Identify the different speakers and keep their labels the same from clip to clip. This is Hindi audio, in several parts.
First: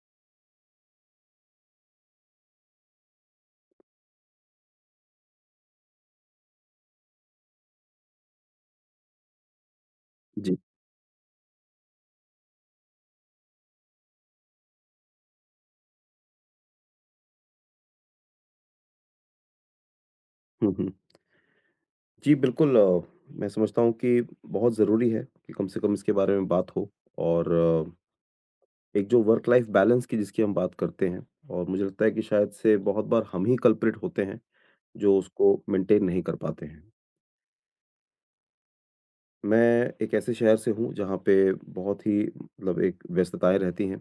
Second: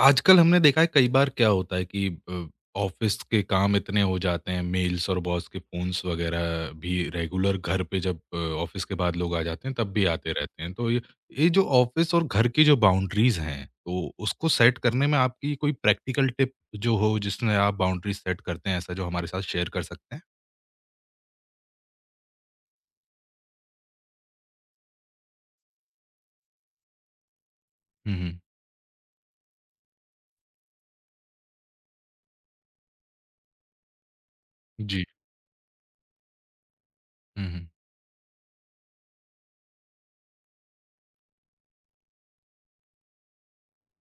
Speaker 1: आजकल हमने देखा है कई बार क्या होता है कि ऑफिस के काम इतने हो जाते हैं, मेल्स और बॉस के फ़ोन्स वगैरह भी रेगुलर घर पे जब ऑफिस के बाद लोग आ जाते हैं तब भी आते
Speaker 2: जी।
Speaker 1: रहते हैं। तो ये जो ऑफिस और घर की जो बाउंड्रीज़ हैं, तो उसको सेट करने में आपकी कोई प्रैक्टिकल टिप जो हो जिसमें आप बाउंड्रीज़ सेट करते हैं ऐसा जो हमारे साथ शेयर कर सकते हैं?
Speaker 2: हुँ, हुँ। जी, बिल्कुल मैं समझता हूँ कि बहुत ज़रूरी है कि कम से कम इसके बारे में बात हो। और
Speaker 1: हुँ, हुँ।
Speaker 2: एक जो वर्क लाइफ़ बैलेंस की जिसकी हम बात करते हैं, और मुझे लगता है कि शायद से बहुत बार हम ही कल्प्रिट होते हैं,
Speaker 1: जी।
Speaker 2: जो उसको मेंटेन नहीं कर पाते हैं।
Speaker 1: हुँ, हुँ।
Speaker 2: मैं एक ऐसे शहर से हूँ जहाँ पे बहुत ही मतलब एक व्यस्तताएँ रहती हैं।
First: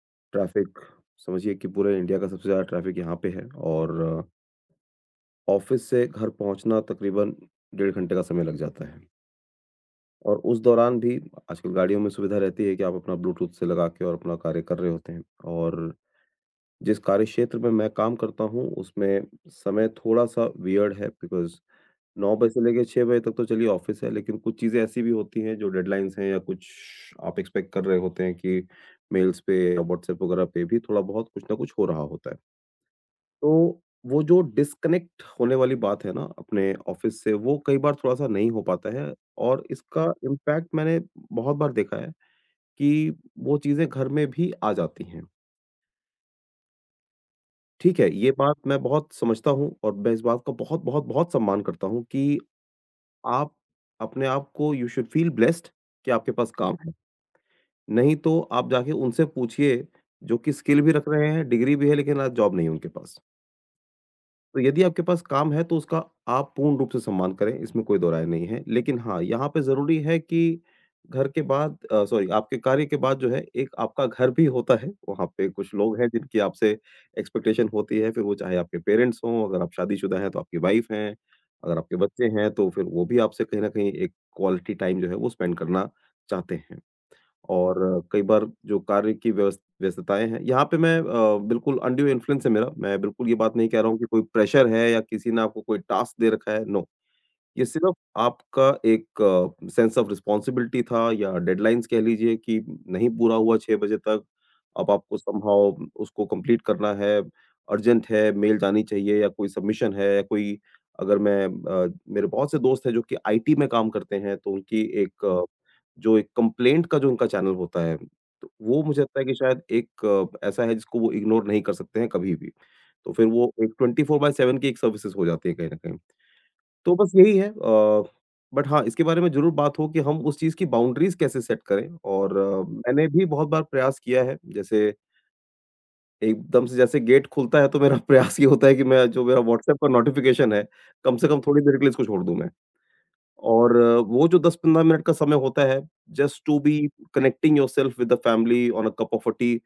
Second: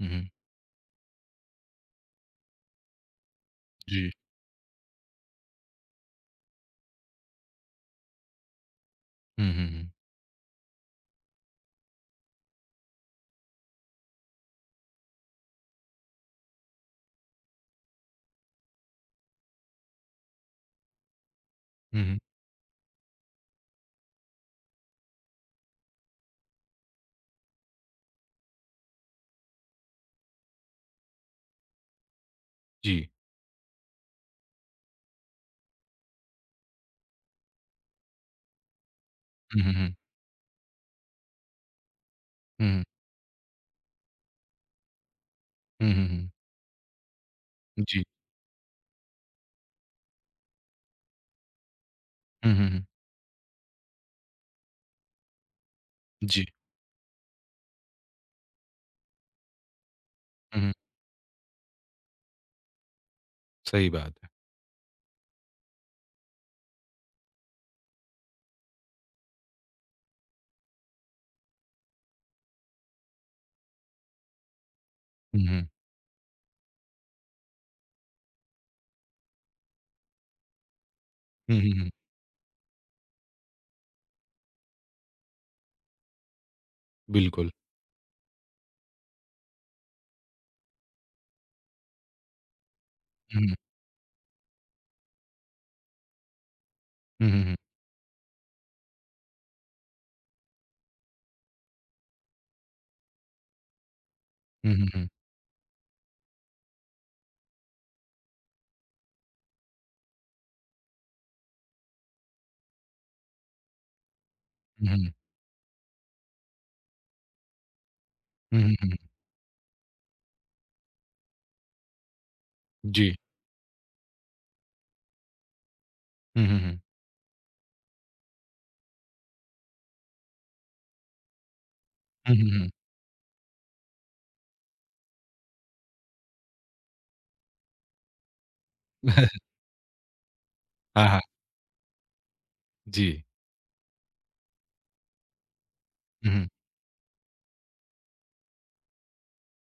Speaker 1: हुँ, हुँ।
Speaker 2: ट्रैफ़िक समझिए कि पूरे इंडिया का सबसे ज़्यादा ट्रैफ़िक यहाँ पे है, और
Speaker 1: जी।
Speaker 2: ऑफ़िस से घर पहुँचना तकरीबन 1.5 घंटे का समय लग जाता है।
Speaker 1: हुँ, हुँ, हुँ।
Speaker 2: और उस दौरान भी आजकल गाड़ियों में सुविधा रहती है कि आप अपना ब्लूटूथ से लगा के और अपना कार्य कर रहे होते हैं। और जिस कार्य क्षेत्र में मैं काम करता हूँ, उसमें समय थोड़ा-सा वियर्ड है बिकॉज़
Speaker 1: हुँ, हुँ।
Speaker 2: 9 बजे से लेके 6 बजे तक तो चलिए ऑफ़िस है, लेकिन कुछ चीज़ें ऐसी भी होती हैं जो डेडलाइन्स हैं, या कुछ आप एक्सपेक्ट कर रहे होते हैं कि मेल्स पे या व्हाट्सएप वगैरह पे भी थोड़ा-बहुत कुछ ना कुछ हो रहा होता है।
Speaker 1: जी।
Speaker 2: तो वो जो डिस्कनेक्ट होने वाली बात है ना अपने ऑफिस से, वो कई बार थोड़ा-सा नहीं हो पाता है,
Speaker 1: हुँ,
Speaker 2: और
Speaker 1: हुँ, हुँ।
Speaker 2: इसका इम्पैक्ट मैंने बहुत बार देखा है
Speaker 1: हुँ, हुँ।
Speaker 2: कि वो चीज़ें घर में भी आ जाती हैं।
Speaker 1: हुँ, हुँ, हुँ।
Speaker 2: ठीक
Speaker 1: जी।
Speaker 2: है, ये बात मैं बहुत समझता हूँ, और मैं इस बात का बहुत-बहुत बहुत बहुत सम्मान करता हूँ कि
Speaker 1: हुँ, हुँ, हुँ।
Speaker 2: आप अपने आप को यू शुड फील ब्लेस्ड कि आपके
Speaker 1: जी।
Speaker 2: पास काम है। नहीं तो आप जाके उनसे पूछिए जो कि
Speaker 1: हुँ, हुँ।
Speaker 2: स्किल भी रख रहे हैं, डिग्री भी है, लेकिन आज जॉब नहीं है उनके पास।
Speaker 1: सही बात है।
Speaker 2: तो यदि आपके पास काम है तो उसका आप पूर्ण रूप से सम्मान करें, इसमें कोई दो राय नहीं है। लेकिन हाँ, यहाँ पे ज़रूरी है कि घर के बाद सॉरी, आपके कार्य के बाद जो है एक आपका घर भी होता है। वहाँ
Speaker 1: हुँ,
Speaker 2: पे
Speaker 1: हुँ।
Speaker 2: कुछ लोग हैं जिनकी आपसे एक्सपेक्टेशन होती है, फिर वो चाहे आपके पेरेंट्स हों, अगर आप शादीशुदा हैं तो आपकी वाइफ़ हैं,
Speaker 1: हुँ, हुँ,
Speaker 2: अगर
Speaker 1: हुँ।
Speaker 2: आपके बच्चे हैं तो फिर वो भी आपसे कहीं न कहीं एक क्वालिटी टाइम जो है वो स्पेंड करना चाहते हैं।
Speaker 1: बिल्कुल।
Speaker 2: और कई बार जो कार्य की व्यवस व्यस्तताएँ हैं, यहाँ पे मैं बिल्कुल अनड्यू इन्फ्लुएंस है मेरा। मैं बिल्कुल ये
Speaker 1: हुँ, हुँ।
Speaker 2: बात नहीं कह रहा हूँ कि कोई प्रेशर है या किसी ने आपको कोई टास्क दे रखा है, नो।
Speaker 1: हुँ, हुँ, हुँ।
Speaker 2: ये सिर्फ़ आपका एक सेंस ऑफ रिस्पॉन्सिबिलिटी था, या डेडलाइन्स कह लीजिए कि नहीं पूरा हुआ 6 बजे तक,
Speaker 1: हुँ, हुँ,
Speaker 2: अब
Speaker 1: हुँ।
Speaker 2: आपको समहाउ उसको कंप्लीट करना है, अर्जेंट है, मेल जानी चाहिए, या कोई सबमिशन है, या कोई अगर मैं अ, मेरे बहुत से दोस्त हैं जो कि आईटी में काम करते हैं, तो उनकी
Speaker 1: हुँ, हुँ।
Speaker 2: एक जो एक कंप्लेंट का जो उनका चैनल होता है, तो
Speaker 1: हुँ, हुँ,
Speaker 2: वो मुझे
Speaker 1: हुँ।
Speaker 2: लगता है कि शायद एक ऐसा है जिसको वो इग्नोर नहीं कर सकते हैं कभी भी।
Speaker 1: जी।
Speaker 2: तो फिर वो एक 24/7 की एक सर्विसेज़ हो जाती है कहीं न कहीं।
Speaker 1: हुँ, हुँ, हुँ।
Speaker 2: तो बस यही है बट हाँ, इसके बारे में ज़रूर बात हो कि हम उस चीज़ की बाउंड्रीज़ कैसे सेट करें।
Speaker 1: हुँ,
Speaker 2: और
Speaker 1: हुँ, हुँ।
Speaker 2: मैंने भी बहुत बार प्रयास किया है, जैसे एकदम से जैसे गेट खुलता है तो मेरा प्रयास ये होता है कि मैं जो मेरा व्हाट्सएप का नोटिफ़िकेशन है,
Speaker 1: हाँ,
Speaker 2: कम
Speaker 1: हाँ।
Speaker 2: से कम थोड़ी देर के लिए इसको छोड़ दूँ मैं।
Speaker 1: जी।
Speaker 2: और वो जो 10-15 मिनट का समय होता है,
Speaker 1: hmm,
Speaker 2: just
Speaker 1: hmm.
Speaker 2: To be connecting yourself with the family on a cup of a tea,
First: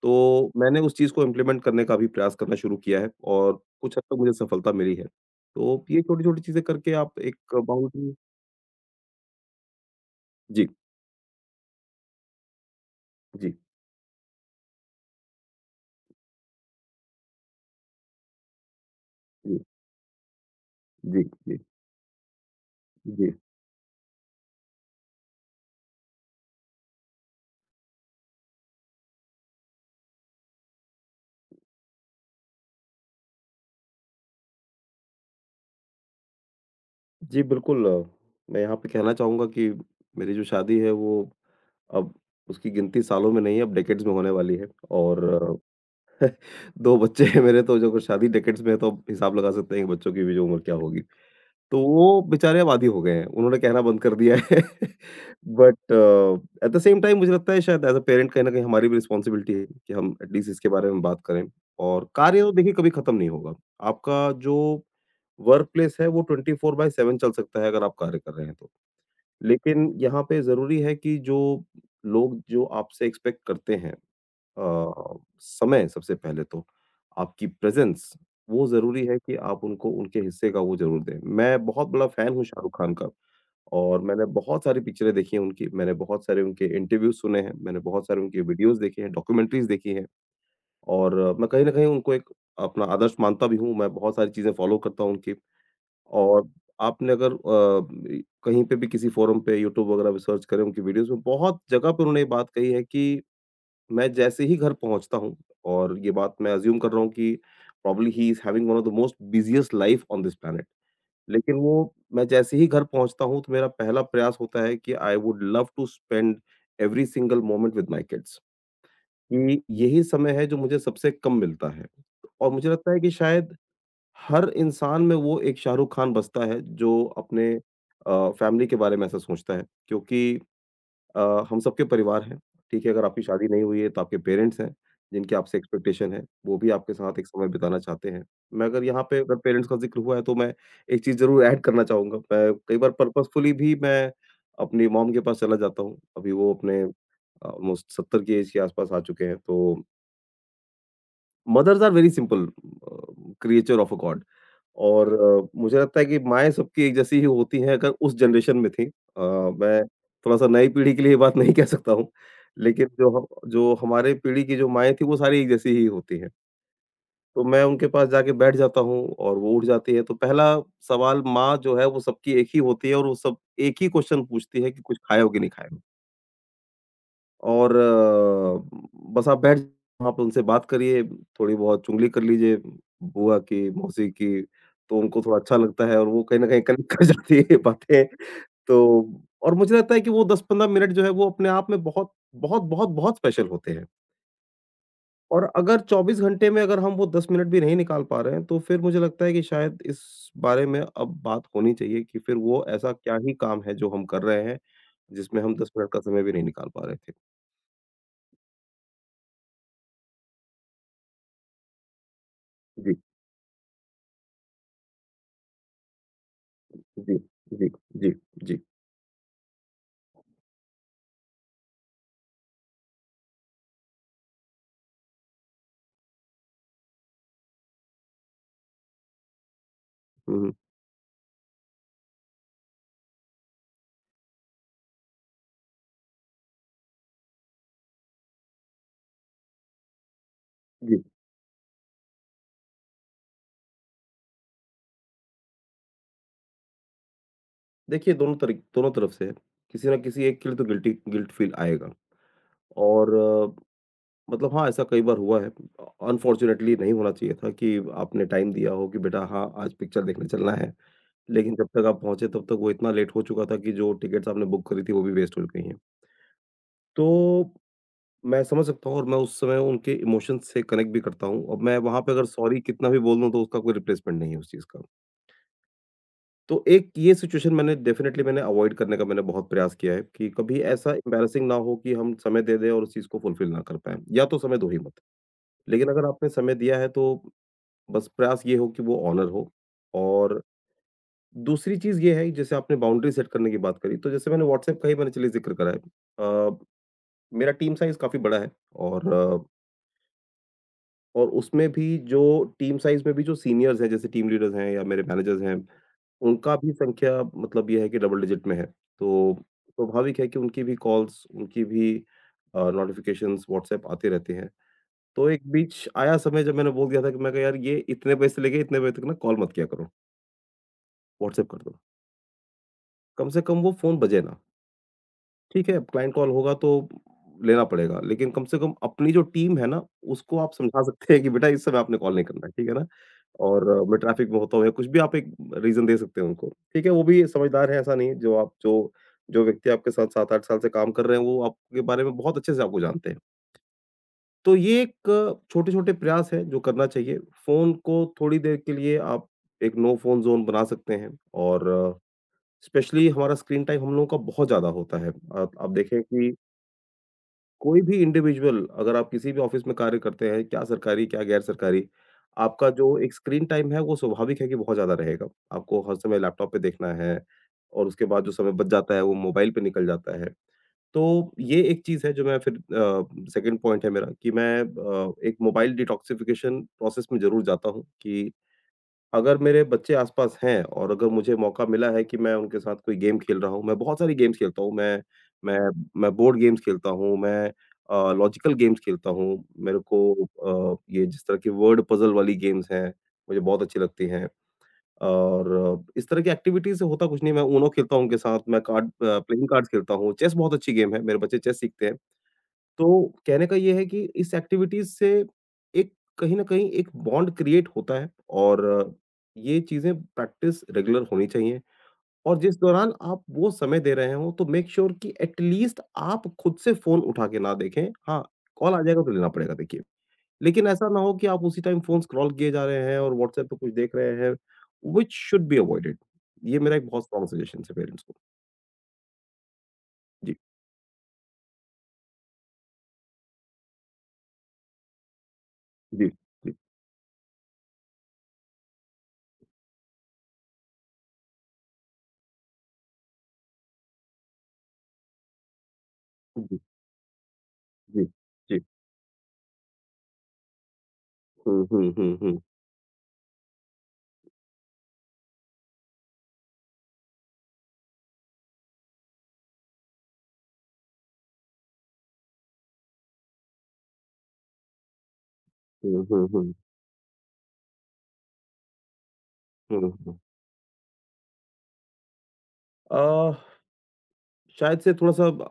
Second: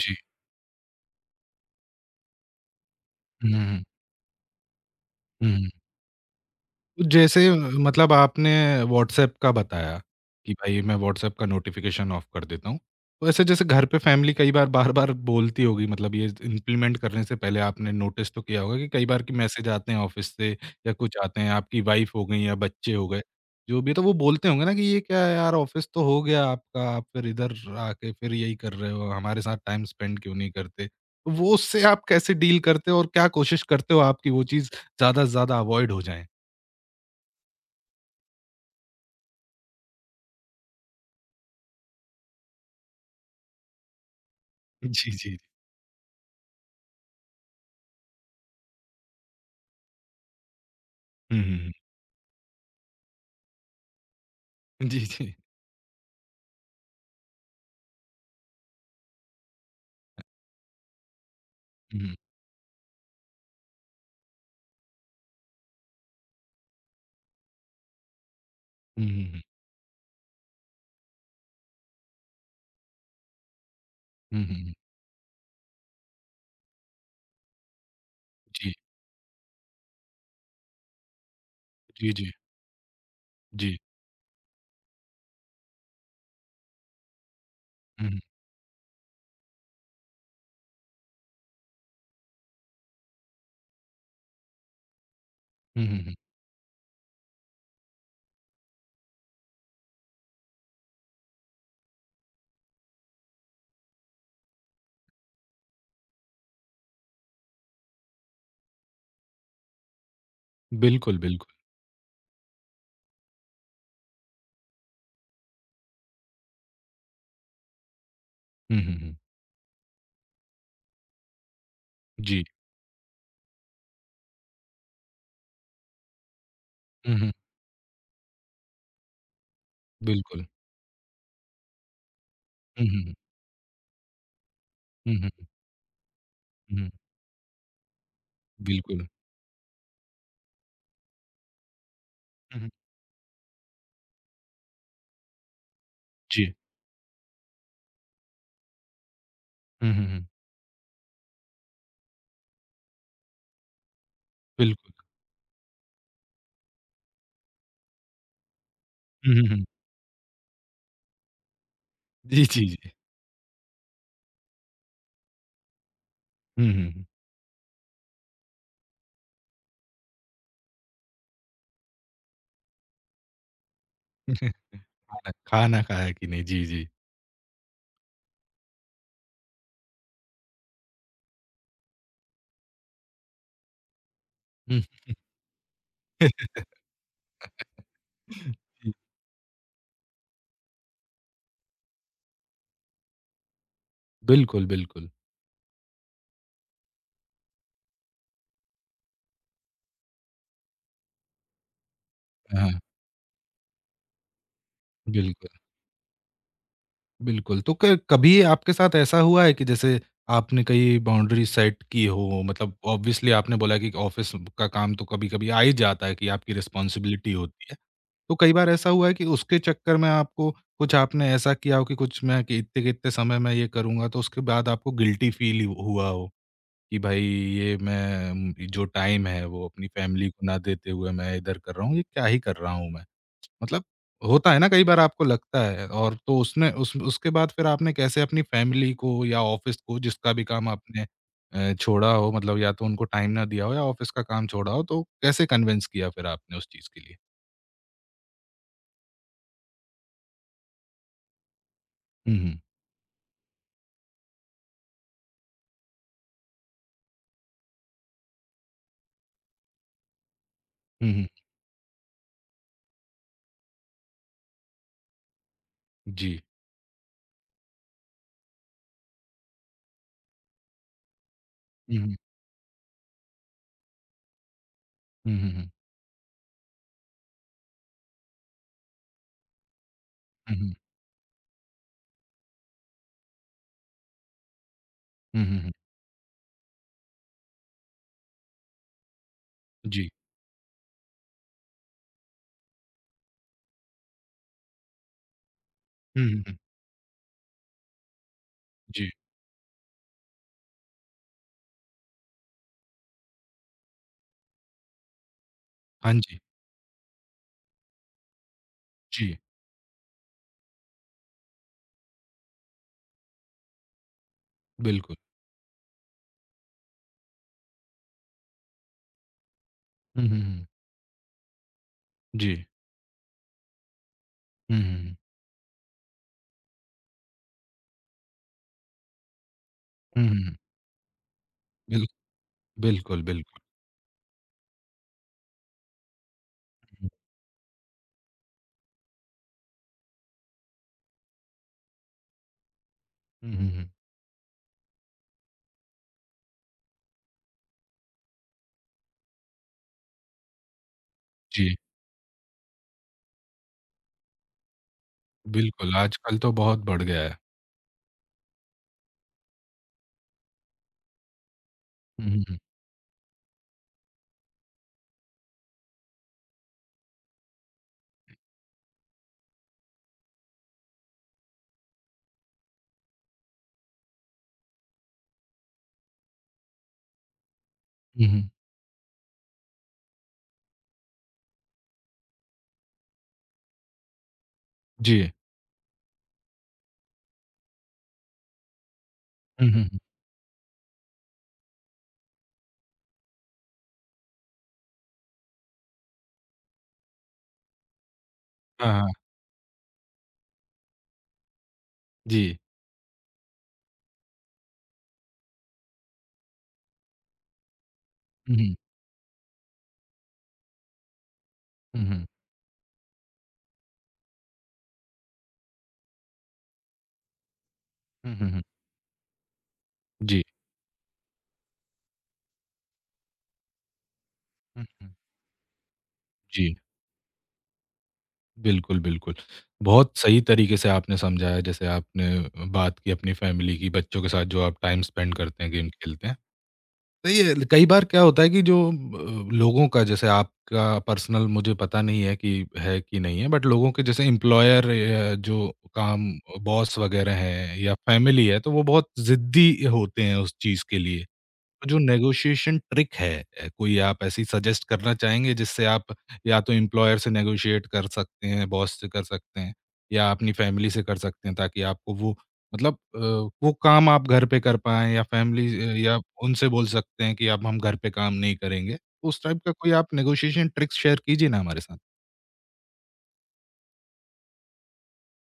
Speaker 1: जी।
Speaker 2: तो मैंने उस चीज़ को इम्प्लीमेंट करने का भी प्रयास करना शुरू किया है,
Speaker 1: हुँ,
Speaker 2: और
Speaker 1: हुँ, हुँ।
Speaker 2: कुछ हद तक मुझे सफलता मिली है।
Speaker 1: हुँ, हुँ।
Speaker 2: तो ये छोटी-छोटी चीज़ें करके आप एक
Speaker 1: जैसे मतलब
Speaker 2: बाउंड्री।
Speaker 1: आपने व्हाट्सएप का बताया कि
Speaker 2: जी,
Speaker 1: भाई मैं व्हाट्सएप का नोटिफ़िकेशन ऑफ कर देता हूँ। तो ऐसे
Speaker 2: जी,
Speaker 1: जैसे घर पे फ़ैमिली कई बार बार-बार बोलती होगी मतलब ये इम्प्लीमेंट करने से पहले आपने नोटिस तो किया होगा कि कई बार कि
Speaker 2: जी,
Speaker 1: मैसेज आते हैं ऑफ़िस से या कुछ
Speaker 2: जी,
Speaker 1: आते हैं,
Speaker 2: जी,
Speaker 1: आपकी वाइफ़ हो गई या बच्चे हो गए,
Speaker 2: जी।
Speaker 1: जो भी है तो वो बोलते होंगे ना कि ये क्या है यार ऑफ़िस तो हो गया आपका, आप फिर इधर आके फिर यही कर रहे हो, हमारे साथ टाइम स्पेंड क्यों नहीं करते? तो वो उससे आप कैसे डील करते हो और क्या कोशिश करते हो आप कि वो चीज़ ज़्यादा से ज़्यादा अवॉइड हो जाएँ?
Speaker 2: जी, बिल्कुल मैं यहाँ पे कहना चाहूँगा कि मेरी जो शादी है, वो अब उसकी गिनती सालों में नहीं है, अब डेकेड्स में होने वाली है।
Speaker 1: जी,
Speaker 2: और
Speaker 1: जी।
Speaker 2: 2 बच्चे हैं मेरे, तो जो अगर शादी डेकेड्स में है तो आप हिसाब लगा सकते हैं कि बच्चों की भी जो उम्र क्या होगी।
Speaker 1: हुँ, हुँ, हुँ।
Speaker 2: तो वो बेचारे अब आदी हो गए हैं, उन्होंने कहना बंद कर दिया है।
Speaker 1: जी, जी।
Speaker 2: But at the same time मुझे लगता है शायद एज़ अ पेरेंट कहीं न कहीं हमारी भी रिस्पॉन्सिबिलिटी है कि हम एट लीस्ट इसके बारे में बात करें।
Speaker 1: हुँ,
Speaker 2: और
Speaker 1: हुँ।
Speaker 2: कार्य तो देखिए कभी खत्म नहीं होगा। आपका जो वर्क प्लेस है वो 24/7 चल सकता है अगर आप कार्य कर रहे हैं तो।
Speaker 1: हुँ, हुँ, हुँ।
Speaker 2: लेकिन यहाँ पे ज़रूरी है कि जो लोग जो आपसे एक्सपेक्ट करते हैं
Speaker 1: हुँ, हुँ, हुँ।
Speaker 2: समय सबसे पहले तो, आपकी प्रेज़ेंस, वो
Speaker 1: जी,
Speaker 2: ज़रूरी है कि आप उनको उनके हिस्से का वो ज़रूर दें। मैं बहुत बड़ा
Speaker 1: जी,
Speaker 2: फ़ैन
Speaker 1: जी,
Speaker 2: हूँ शाहरुख खान का,
Speaker 1: जी।
Speaker 2: और मैंने बहुत सारी पिक्चरें देखी हैं उनकी, मैंने बहुत सारे उनके इंटरव्यूज़ सुने हैं, मैंने
Speaker 1: हुँ,
Speaker 2: बहुत
Speaker 1: हुँ।
Speaker 2: सारे उनके वीडियोज़ देखे हैं, डॉक्यूमेंट्रीज़ देखी हैं। और मैं कहीं न कहीं उनको एक अपना आदर्श मानता भी हूँ, मैं बहुत सारी चीज़ें फ़ॉलो करता हूँ उनकी।
Speaker 1: हुँ, हुँ, हुँ।
Speaker 2: और आपने अगर अ, इ कहीं पे भी किसी फ़ोरम पे यूट्यूब वगैरह पे सर्च करें, उनकी वीडियोज़ में बहुत जगह पे उन्होंने ये बात कही है कि मैं जैसे ही घर पहुँचता हूँ, और ये बात मैं अज़्यूम कर रहा हूँ कि probably he is having one of the most busiest life on this planet.
Speaker 1: बिल्कुल, बिल्कुल।
Speaker 2: लेकिन वो मैं जैसे ही घर पहुँचता हूँ तो मेरा पहला प्रयास होता है कि I would love to spend every single moment with my kids,
Speaker 1: hmm, hmm, hmm.
Speaker 2: कि यही समय है जो मुझे सबसे कम मिलता है।
Speaker 1: जी।
Speaker 2: और मुझे लगता है कि शायद हर इंसान में वो एक शाहरुख खान बसता है, जो
Speaker 1: हुँ, हुँ।
Speaker 2: अपने फैमिली के बारे में ऐसा सोचता है, क्योंकि
Speaker 1: बिल्कुल।
Speaker 2: अ, हम सबके परिवार हैं, ठीक
Speaker 1: हुँ,
Speaker 2: है?
Speaker 1: हुँ,
Speaker 2: अगर
Speaker 1: हुँ।
Speaker 2: आपकी शादी नहीं हुई है तो आपके पेरेंट्स हैं,
Speaker 1: हुँ, हुँ,
Speaker 2: जिनकी आपसे एक्सपेक्टेशन है, वो भी
Speaker 1: हुँ, हुँ।
Speaker 2: आपके साथ एक समय बिताना चाहते हैं। मैं अगर यहाँ
Speaker 1: बिल्कुल।
Speaker 2: पे अगर पेरेंट्स का ज़िक्र हुआ है तो मैं एक चीज़ ज़रूर ऐड करना चाहूँगा। मैं
Speaker 1: हुँ, हुँ।
Speaker 2: कई बार पर्पसफुली भी मैं अपनी मॉम के पास चला जाता हूँ। अभी
Speaker 1: जी।
Speaker 2: वो अपने ऑलमोस्ट 70 की ऐज के आसपास आ चुके हैं, तो
Speaker 1: hmm, hmm, hmm.
Speaker 2: Mothers are very simple creature of a god.
Speaker 1: बिल्कुल।
Speaker 2: और मुझे लगता है कि माएँ सबकी एक जैसी ही होती हैं अगर उस जनरेशन में थी।
Speaker 1: हुँ, हुँ, हुँ।
Speaker 2: मैं थोड़ा-सा नई पीढ़ी के लिए ये बात नहीं कह सकता हूँ,
Speaker 1: जी, जी,
Speaker 2: लेकिन
Speaker 1: जी।
Speaker 2: जो ह जो हमारे पीढ़ी की जो माएँ थी वो सारी एक जैसी ही होती हैं।
Speaker 1: हुँ, हुँ, हुँ।
Speaker 2: तो मैं उनके पास जाके बैठ जाता हूँ, और वो उठ जाती हैं। तो पहला सवाल माँ जो है वो सबकी एक ही होती है, और वो सब एक ही क्वेश्चन पूछती है कि कुछ खाए हो
Speaker 1: खाना
Speaker 2: कि नहीं खाए हो?
Speaker 1: खाना खाया कि नहीं? जी, जी।
Speaker 2: और बस आप बैठ वहाँ पे उनसे बात करिए, थोड़ी बहुत चुगली कर लीजिए बुआ की, मौसी की,
Speaker 1: हुँ।
Speaker 2: तो उनको थोड़ा अच्छा लगता है, और वो कहीं न कहीं कनेक्ट कर जाती है ये बातें।
Speaker 1: जी।
Speaker 2: तो और मुझे लगता है कि वो 10-15 मिनट जो है वो अपने आप में बहुत, बहुत, बहुत, बहुत स्पेशल होते हैं।
Speaker 1: बिल्कुल, बिल्कुल।
Speaker 2: और अगर 24 घंटे में अगर हम वो 10 मिनट भी नहीं निकाल पा रहे हैं, तो फिर मुझे लगता है कि शायद इस बारे में अब बात होनी चाहिए कि फिर वो
Speaker 1: हाँ,
Speaker 2: ऐसा क्या ही काम है जो हम कर रहे हैं, जिसमें
Speaker 1: बिल्कुल।
Speaker 2: हम 10 मिनट का समय भी नहीं निकाल पा रहे थे।
Speaker 1: बिल्कुल, तो क कभी आपके साथ ऐसा हुआ है कि जैसे आपने कहीं बाउंड्री सेट की हो? मतलब
Speaker 2: जी।
Speaker 1: ऑब्वियसली आपने बोला कि ऑफ़िस का काम तो कभी-कभी आ ही जाता है कि आपकी
Speaker 2: जी,
Speaker 1: रिस्पॉन्सिबिलिटी होती
Speaker 2: जी,
Speaker 1: है।
Speaker 2: जी,
Speaker 1: तो कई
Speaker 2: जी।
Speaker 1: बार ऐसा हुआ है कि उसके चक्कर में आपको कुछ आपने ऐसा किया हो कि कुछ मैं कि इतने-कितने समय मैं ये करूँगा, तो उसके बाद आपको गिल्टी फ़ील हुआ हो? कि भाई ये मैं जो टाइम है वो अपनी फैमिली
Speaker 2: हुँ,
Speaker 1: को
Speaker 2: हुँ,
Speaker 1: ना देते हुए मैं इधर कर रहा हूँ, ये क्या ही कर रहा हूँ मैं? मतलब होता है ना कई बार आपको लगता है और तो उसने उस उसके बाद फिर आपने कैसे अपनी फैमिली को या ऑफ़िस को जिसका भी काम
Speaker 2: जी।
Speaker 1: आपने छोड़ा हो मतलब या तो उनको टाइम ना दिया हो या ऑफ़िस का काम छोड़ा हो, तो कैसे कन्विंस किया फिर आपने उस चीज़ के लिए?
Speaker 2: देखिए दोनों तरफ से है। किसी ना किसी एक के लिए तो गिल्ट फ़ील आएगा,
Speaker 1: हुँ, हुँ।
Speaker 2: और मतलब हाँ, ऐसा कई बार हुआ है। अनफॉर्च्यूनेटली नहीं होना चाहिए था कि आपने टाइम दिया हो कि बेटा हाँ, आज पिक्चर देखने चलना है।
Speaker 1: हुँ, हुँ।
Speaker 2: लेकिन जब तक आप पहुँचे तब तक वो इतना लेट हो चुका था कि जो टिकट्स आपने बुक करी थी वो भी वेस्ट हो गई हैं।
Speaker 1: जी।
Speaker 2: तो मैं समझ सकता हूँ, और मैं उस समय उनके इमोशंस से कनेक्ट भी करता हूँ, और मैं
Speaker 1: हुँ,
Speaker 2: वहाँ पे
Speaker 1: हुँ।
Speaker 2: अगर सॉरी कितना भी बोल दूँ तो उसका कोई रिप्लेसमेंट नहीं है उस चीज़ का।
Speaker 1: हुँ, हुँ, हुँ।
Speaker 2: तो एक ये सिचुएशन मैंने डेफ़िनेटली मैंने अवॉइड करने का मैंने बहुत प्रयास किया है कि
Speaker 1: हुँ,
Speaker 2: कभी
Speaker 1: हुँ।
Speaker 2: ऐसा एम्बैरेसिंग ना हो कि हम समय दे दें और उस चीज़ को फुलफ़िल ना कर पाएँ, या तो समय दो ही मत।
Speaker 1: हुँ, हुँ, हुँ।
Speaker 2: लेकिन अगर आपने समय दिया है तो बस प्रयास ये हो कि वो ऑनर हो।
Speaker 1: जी।
Speaker 2: और दूसरी चीज़ ये है, जैसे आपने बाउंड्री सेट करने की बात करी, तो जैसे मैंने व्हाट्सएप का ही मैंने चलिए ज़िक्र करा है।
Speaker 1: हुँ, हुँ, हुँ।
Speaker 2: अ, मेरा टीम साइज़ काफ़ी बड़ा है,
Speaker 1: जी।
Speaker 2: और अ, और उसमें भी जो टीम साइज़ में भी जो सीनियर्स हैं, जैसे टीम लीडर्स हैं या मेरे मैनेजर्स हैं,
Speaker 1: हाँ जी।
Speaker 2: उनका भी संख्या मतलब ये है कि डबल डिजिट में है। तो
Speaker 1: जी,
Speaker 2: स्वाभाविक है कि उनकी भी कॉल्स, उनकी भी नोटिफ़िकेशंस व्हाट्सएप आते रहते हैं।
Speaker 1: बिल्कुल।
Speaker 2: तो एक बीच आया समय जब मैंने बोल दिया था कि मैं कहा यार ये इतने बजे से लेके इतने बजे तक ना कॉल मत किया करो,
Speaker 1: हुँ, हुँ, हुँ।
Speaker 2: व्हाट्सएप कर दो।
Speaker 1: जी।
Speaker 2: कम से कम वो फ़ोन बजे ना।
Speaker 1: हुँ, हुँ, हुँ।
Speaker 2: ठीक है, क्लाइंट कॉल होगा तो लेना पड़ेगा, लेकिन कम से कम अपनी जो टीम है ना,
Speaker 1: हुँ, हुँ,
Speaker 2: उसको आप
Speaker 1: हुँ।
Speaker 2: समझा सकते हैं कि बेटा इस समय आपने
Speaker 1: बिल
Speaker 2: कॉल नहीं करना है, ठीक है ना?
Speaker 1: बिल्कुल, बिल्कुल।
Speaker 2: और मैं ट्रैफिक में होता हूँ या कुछ भी आप एक रीज़न दे सकते हैं उनको, ठीक है? वो भी समझदार है, ऐसा नहीं है जो आप जो जो व्यक्ति आपके साथ 7-8 साल से काम कर रहे हैं, वो आपके बारे में बहुत अच्छे से आपको जानते हैं।
Speaker 1: हुँ, हुँ, हुँ।
Speaker 2: तो ये एक छोटे-छोटे प्रयास हैं जो करना चाहिए। फ़ोन को थोड़ी देर के लिए आप एक नो फ़ोन ज़ोन बना सकते हैं और
Speaker 1: जी,
Speaker 2: स्पेशली हमारा स्क्रीन टाइम हम लोगों का बहुत ज़्यादा होता है। आप
Speaker 1: बिल्कुल,
Speaker 2: देखें कि
Speaker 1: आजकल तो बहुत बढ़ गया है।
Speaker 2: कोई भी इंडिविजुअल अगर आप किसी भी ऑफिस में कार्य करते हैं, क्या सरकारी, क्या गैर-सरकारी,
Speaker 1: हुँ, हुँ, हुँ।
Speaker 2: आपका जो एक स्क्रीन टाइम है, वो स्वाभाविक है कि बहुत ज़्यादा रहेगा। आपको हर समय लैपटॉप पे देखना है और उसके बाद जो समय बच जाता है, वो मोबाइल पे निकल जाता है। तो ये एक चीज़ है जो मैं फिर सेकंड पॉइंट है मेरा कि मैं एक मोबाइल डिटॉक्सिफिकेशन प्रोसेस में ज़रूर जाता हूँ
Speaker 1: हुँ,
Speaker 2: कि
Speaker 1: हुँ।
Speaker 2: अगर मेरे बच्चे आस-पास हैं और अगर मुझे मौका मिला है कि मैं उनके साथ कोई गेम खेल रहा हूँ, मैं बहुत सारी गेम्स खेलता हूँ,
Speaker 1: जी।
Speaker 2: मैं मैं बोर्ड गेम्स खेलता हूँ, मैं लॉजिकल गेम्स खेलता हूँ,
Speaker 1: हुँ,
Speaker 2: मेरे
Speaker 1: हुँ, हुँ।
Speaker 2: को ये जिस तरह की वर्ड पज़ल वाली गेम्स हैं, मुझे बहुत अच्छी लगती हैं और इस तरह की एक्टिविटीज़ से होता कुछ नहीं है, मैं ऊनो खेलता हूँ उनके साथ, मैं
Speaker 1: हाँ, हाँ।
Speaker 2: प्लेइंग कार्ड्स खेलता हूँ, चेस बहुत अच्छी गेम है, मेरे बच्चे चेस सीखते हैं।
Speaker 1: जी।
Speaker 2: तो कहने का ये है कि इस एक्टिविटीज़ से एक कहीं न कहीं एक बॉन्ड क्रिएट होता है
Speaker 1: हुँ,
Speaker 2: और
Speaker 1: हुँ।
Speaker 2: ये चीज़ें प्रैक्टिस रेगुलर होनी चाहिए
Speaker 1: हुँ, हुँ।
Speaker 2: और जिस दौरान आप वो समय दे रहे हों, तो मेक श्योर कि एट लीस्ट आप खुद से फ़ोन उठा के ना देखें। हाँ,
Speaker 1: हुँ, हुँ, हुँ।
Speaker 2: कॉल आ जाएगा तो लेना पड़ेगा देखिए।
Speaker 1: जी।
Speaker 2: लेकिन ऐसा ना हो कि आप उसी टाइम फ़ोन स्क्रॉल किए जा रहे हैं और व्हाट्सएप पे कुछ देख रहे हैं,
Speaker 1: hmm, hmm.
Speaker 2: Which should be avoided. ये मेरा
Speaker 1: जी,
Speaker 2: एक बहुत स्ट्रॉन्ग सजेशन है पेरेंट्स को।
Speaker 1: बिल्कुल, बिल्कुल। बहुत
Speaker 2: जी,
Speaker 1: सही तरीके से आपने समझाया, जैसे आपने बात की अपनी फैमिली की, बच्चों के साथ जो आप टाइम स्पेंड करते हैं, गेम
Speaker 2: जी,
Speaker 1: खेलते हैं।
Speaker 2: जी,
Speaker 1: तो ये कई बार क्या होता है कि जो लोगों का जैसे आपका पर्सनल मुझे पता नहीं है कि है कि नहीं है बट लोगों के जैसे एम्प्लॉयर जो काम
Speaker 2: जी,
Speaker 1: बॉस वगैरह हैं या
Speaker 2: जी,
Speaker 1: फैमिली है
Speaker 2: जी।
Speaker 1: तो वो बहुत जिद्दी होते हैं उस चीज़ के लिए
Speaker 2: हुँ, हुँ,
Speaker 1: जो
Speaker 2: हुँ, हुँ।
Speaker 1: नेगोशिएशन ट्रिक है कोई आप ऐसी सजेस्ट करना चाहेंगे जिससे आप या तो एम्प्लॉयर से नेगोशिएट कर सकते हैं, बॉस से कर सकते हैं या अपनी फैमिली से कर सकते हैं ताकि आपको वो मतलब वो काम आप घर पे कर पाएँ या फैमिली
Speaker 2: हुँ,
Speaker 1: या
Speaker 2: हुँ, हुँ।
Speaker 1: उनसे बोल सकते हैं कि अब हम घर पे काम नहीं करेंगे। उस टाइप का
Speaker 2: हुँ,
Speaker 1: कोई आप
Speaker 2: हुँ।
Speaker 1: नेगोशिएशन ट्रिक्स शेयर कीजिए ना हमारे साथ।
Speaker 2: अ, शायद से थोड़ा-सा ब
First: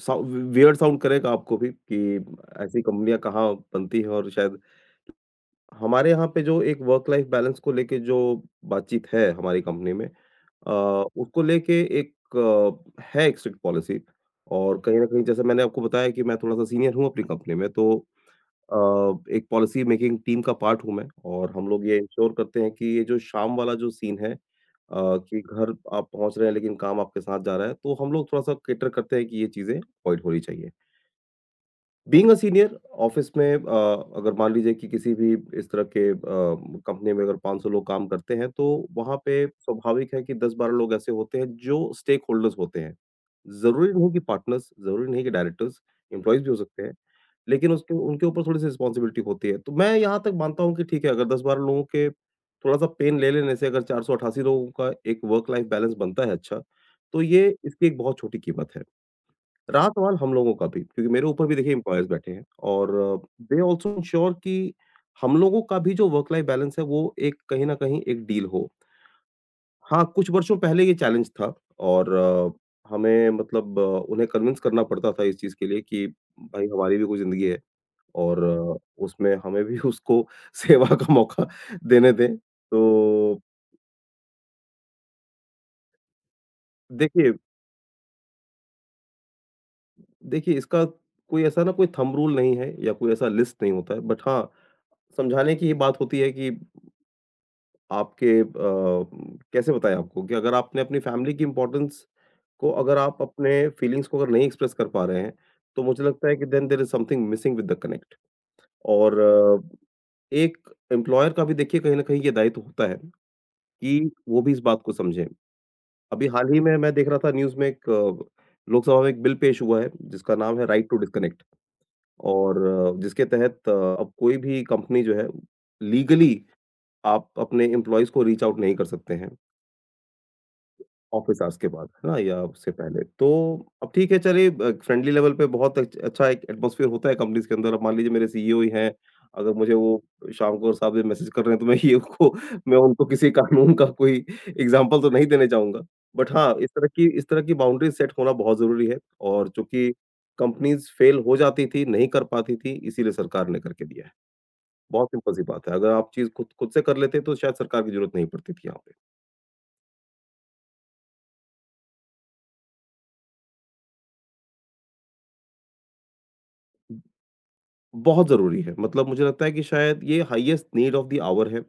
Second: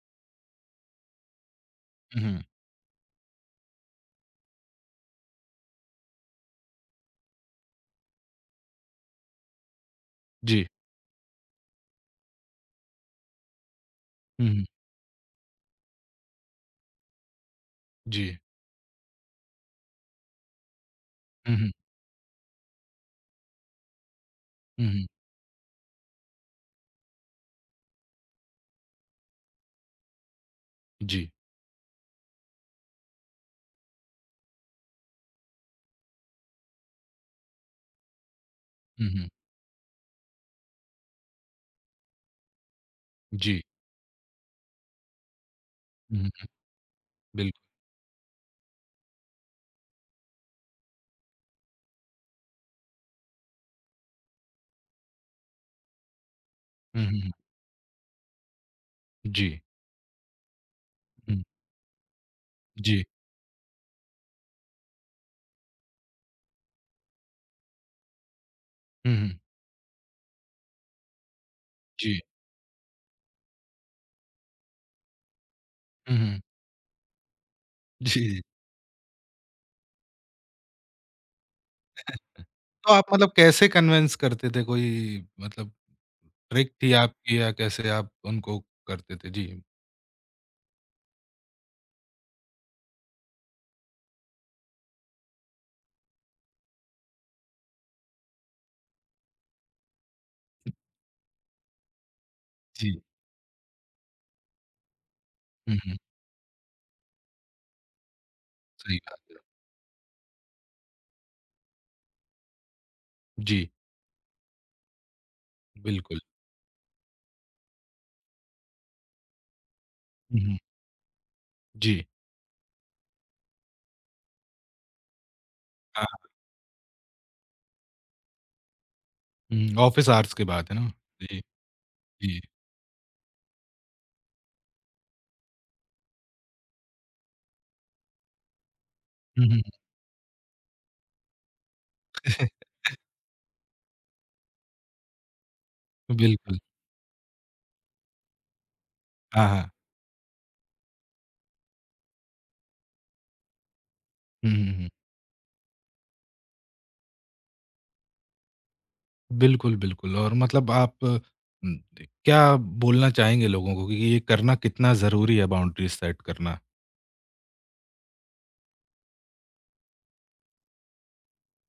Speaker 2: साउ वियर्ड साउंड करेगा आपको भी कि
Speaker 1: हुँ, हुँ।
Speaker 2: ऐसी कंपनियाँ कहाँ बनती हैं और शायद हमारे यहाँ पे जो एक वर्क लाइफ बैलेंस को लेके जो बातचीत है हमारी कंपनी में,
Speaker 1: जी।
Speaker 2: उसको लेके है एक स्ट्रिक्ट पॉलिसी।
Speaker 1: हुँ, हुँ।
Speaker 2: और कहीं न कहीं जैसे मैंने आपको बताया कि मैं थोड़ा-सा सीनियर हूँ अपनी कंपनी में, तो
Speaker 1: जी।
Speaker 2: अ, एक पॉलिसी मेकिंग टीम का पार्ट हूँ मैं और
Speaker 1: हुँ,
Speaker 2: हम
Speaker 1: हुँ।
Speaker 2: लोग ये इंश्योर करते हैं कि ये जो शाम वाला जो सीन है,
Speaker 1: हुँ, हुँ।
Speaker 2: कि घर आप पहुँच रहे हैं लेकिन काम आपके साथ जा रहा है, तो हम लोग थोड़ा-सा कैटर करते हैं कि ये चीज़ें अवॉइड होनी चाहिए।
Speaker 1: जी।
Speaker 2: बीइंग अ सीनियर ऑफिस में, अगर मान लीजिए कि किसी भी इस तरह के कंपनी में अगर 500 लोग काम करते हैं, तो
Speaker 1: हुँ,
Speaker 2: वहाँ
Speaker 1: हुँ।
Speaker 2: पे स्वाभाविक है कि 10-12 लोग ऐसे होते हैं जो स्टेक होल्डर्स होते हैं।
Speaker 1: जी।
Speaker 2: ज़रूरी नहीं कि पार्टनर्स, ज़रूरी नहीं कि डायरेक्टर्स,
Speaker 1: हुँ,
Speaker 2: एम्प्लॉइज़
Speaker 1: हुँ।
Speaker 2: भी हो सकते हैं,
Speaker 1: बिल्कुल।
Speaker 2: लेकिन उसके उनके ऊपर थोड़ी-सी रिस्पॉन्सिबिलिटी होती है। तो मैं यहाँ तक मानता हूँ कि ठीक है, अगर 10-12 लोगों के थोड़ा-सा पेन ले लेने से अगर 488 लोगों का एक वर्क लाइफ बैलेंस बनता है अच्छा,
Speaker 1: हुँ, हुँ,
Speaker 2: तो
Speaker 1: हुँ।
Speaker 2: ये इसकी एक बहुत छोटी कीमत है।
Speaker 1: जी।
Speaker 2: रहा सवाल हम लोगों का भी, क्योंकि मेरे
Speaker 1: हुँ।
Speaker 2: ऊपर भी देखिए एम्प्लॉयर्स बैठे हैं और
Speaker 1: जी।
Speaker 2: दे ऑल्सो इंश्योर कि हम लोगों का भी जो वर्क लाइफ बैलेंस है, वो एक कहीं न कहीं एक डील हो।
Speaker 1: हुँ, हुँ।
Speaker 2: हाँ, कुछ वर्षों पहले ये चैलेंज था और
Speaker 1: जी।
Speaker 2: हमें मतलब उन्हें कन्विंस करना पड़ता था इस चीज़ के लिए कि
Speaker 1: हुँ, हुँ।
Speaker 2: भाई हमारी भी कोई ज़िंदगी है
Speaker 1: जी। जी।
Speaker 2: और उसमें हमें भी उसको सेवा का मौका देने दें।
Speaker 1: तो आप मतलब
Speaker 2: तो
Speaker 1: कैसे कन्विंस करते थे? कोई मतलब ट्रिक थी
Speaker 2: देखिए
Speaker 1: आपकी या कैसे आप उनको करते थे? जी।
Speaker 2: देखिए, इसका कोई ऐसा ना, कोई थंब रूल नहीं है या कोई ऐसा लिस्ट नहीं होता है। बट हाँ, समझाने की ये बात होती है कि आपके अ, कैसे बताएँ आपको कि अगर आपने अपनी फैमिली की इम्पोर्टेंस को, अगर
Speaker 1: जी।
Speaker 2: आप अपने फीलिंग्स को अगर नहीं एक्सप्रेस कर पा रहे हैं,
Speaker 1: हुँ,
Speaker 2: तो
Speaker 1: हुँ।
Speaker 2: मुझे लगता है कि then there is something missing with the connect.
Speaker 1: सही
Speaker 2: और
Speaker 1: बात है।
Speaker 2: एक एम्प्लॉयर का भी देखिए, कहीं न कहीं ये दायित्व होता है
Speaker 1: जी,
Speaker 2: कि वो भी इस बात को समझे।
Speaker 1: बिल्कुल।
Speaker 2: अभी हाल ही में मैं देख रहा था न्यूज़ में, लोकसभा में एक बिल पेश हुआ है, जिसका
Speaker 1: हुँ, हुँ।
Speaker 2: नाम है राइट टू डिस्कनेक्ट।
Speaker 1: जी।
Speaker 2: और जिसके तहत अब कोई भी कंपनी जो है,
Speaker 1: हाँ।
Speaker 2: लीगली आप अपने एम्प्लॉइज़ को रीच आउट नहीं कर सकते हैं।
Speaker 1: हुँ, ऑफ़िस आवर्स की बात है ना? जी,
Speaker 2: ऑफ़िस आवर्स के बाद, है ना?
Speaker 1: जी।
Speaker 2: या उससे पहले। तो अब ठीक है, चलिए फ्रेंडली लेवल पे बहुत अच अच्छा एक एटमॉस्फियर होता है कंपनीज़ के अंदर। अब मान लीजिए मेरे सीईओ ही हैं,
Speaker 1: हुँ,
Speaker 2: अगर
Speaker 1: हुँ।
Speaker 2: मुझे वो शाम को और 7 बजे मैसेज कर रहे हैं तो मैं ये उनको मैं उनको किसी कानून का कोई एग्ज़ाम्पल तो नहीं देने जाऊँगा। बट हाँ,
Speaker 1: बिल्कुल।
Speaker 2: इस तरह की बाउंड्रीज़ सेट होना बहुत ज़रूरी है,
Speaker 1: हाँ,
Speaker 2: और
Speaker 1: हाँ।
Speaker 2: चूँकि कंपनीज़ फेल हो जाती थी, नहीं कर पाती थी, इसीलिए सरकार ने करके दिया है।
Speaker 1: हुँ, हुँ, हुँ।
Speaker 2: बहुत सिंपल सी बात है, अगर आप चीज़ खुद खुद से कर लेते तो शायद सरकार की ज़रूरत नहीं पड़ती थी यहाँ पे।
Speaker 1: बिल्कुल, बिल्कुल और मतलब आप क्या बोलना चाहेंगे लोगों को कि ये करना कितना ज़रूरी है बाउंड्रीज़ सेट करना?
Speaker 2: बहुत ज़रूरी है, मतलब मुझे लगता है कि शायद ये highest need of the hour है।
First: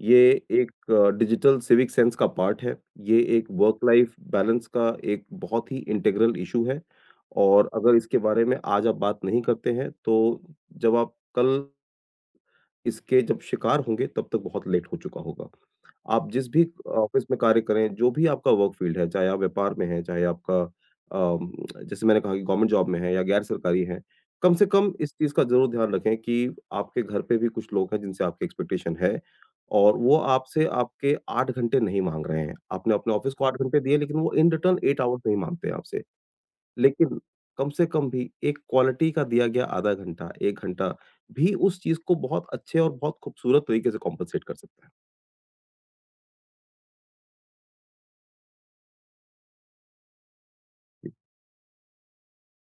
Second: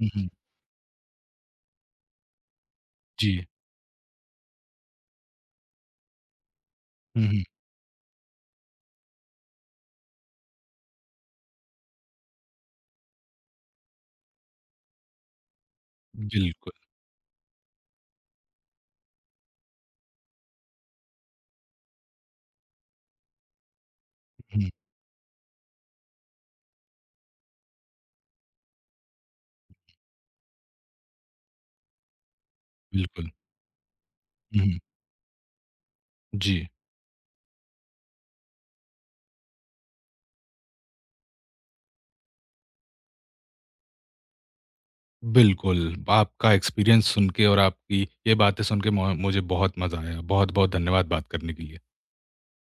Speaker 1: हुँ,
Speaker 2: ये
Speaker 1: हुँ।
Speaker 2: एक डिजिटल सिविक सेंस का पार्ट है, ये
Speaker 1: जी।
Speaker 2: एक वर्क लाइफ बैलेंस का एक बहुत ही इंटीग्रल इश्यू है,
Speaker 1: हुँ, हुँ।
Speaker 2: और अगर इसके बारे में आज आप बात नहीं करते हैं, तो जब आप कल इसके जब शिकार होंगे तब तक बहुत लेट हो चुका होगा। आप जिस भी
Speaker 1: बिल्कुल।
Speaker 2: ऑफ़िस में कार्य करें, जो भी आपका वर्क फ़ील्ड है, चाहे आप व्यापार में हैं, चाहे अम, जैसे मैंने कहा कि गवर्नमेंट जॉब में है या गैर सरकारी है, कम से
Speaker 1: हुँ,
Speaker 2: कम इस चीज़ का ज़रूर ध्यान रखें कि आपके घर पे भी कुछ लोग हैं जिनसे आपकी एक्सपेक्टेशन है और वो आपसे आपके 8 घंटे नहीं माँग रहे हैं। आपने अपने
Speaker 1: बिल्कुल।
Speaker 2: ऑफ़िस को 8 घंटे दिए लेकिन वो इन
Speaker 1: हुँ, हुँ।
Speaker 2: रिटर्न 8 आवर्स नहीं माँगते आपसे।
Speaker 1: जी।
Speaker 2: लेकिन कम से कम भी एक क्वालिटी का दिया गया आधा घंटा, 1 घंटा भी उस चीज़ को बहुत अच्छे और बहुत खूबसूरत तरीके से कॉम्पेंसेट कर सकता है।
Speaker 1: बिल्कुल, आपका एक्सपीरियंस सुन के और आपकी ये बातें सुन के मो मुझे बहुत मज़ा आया। बहुत-बहुत धन्यवाद बात करने के लिए।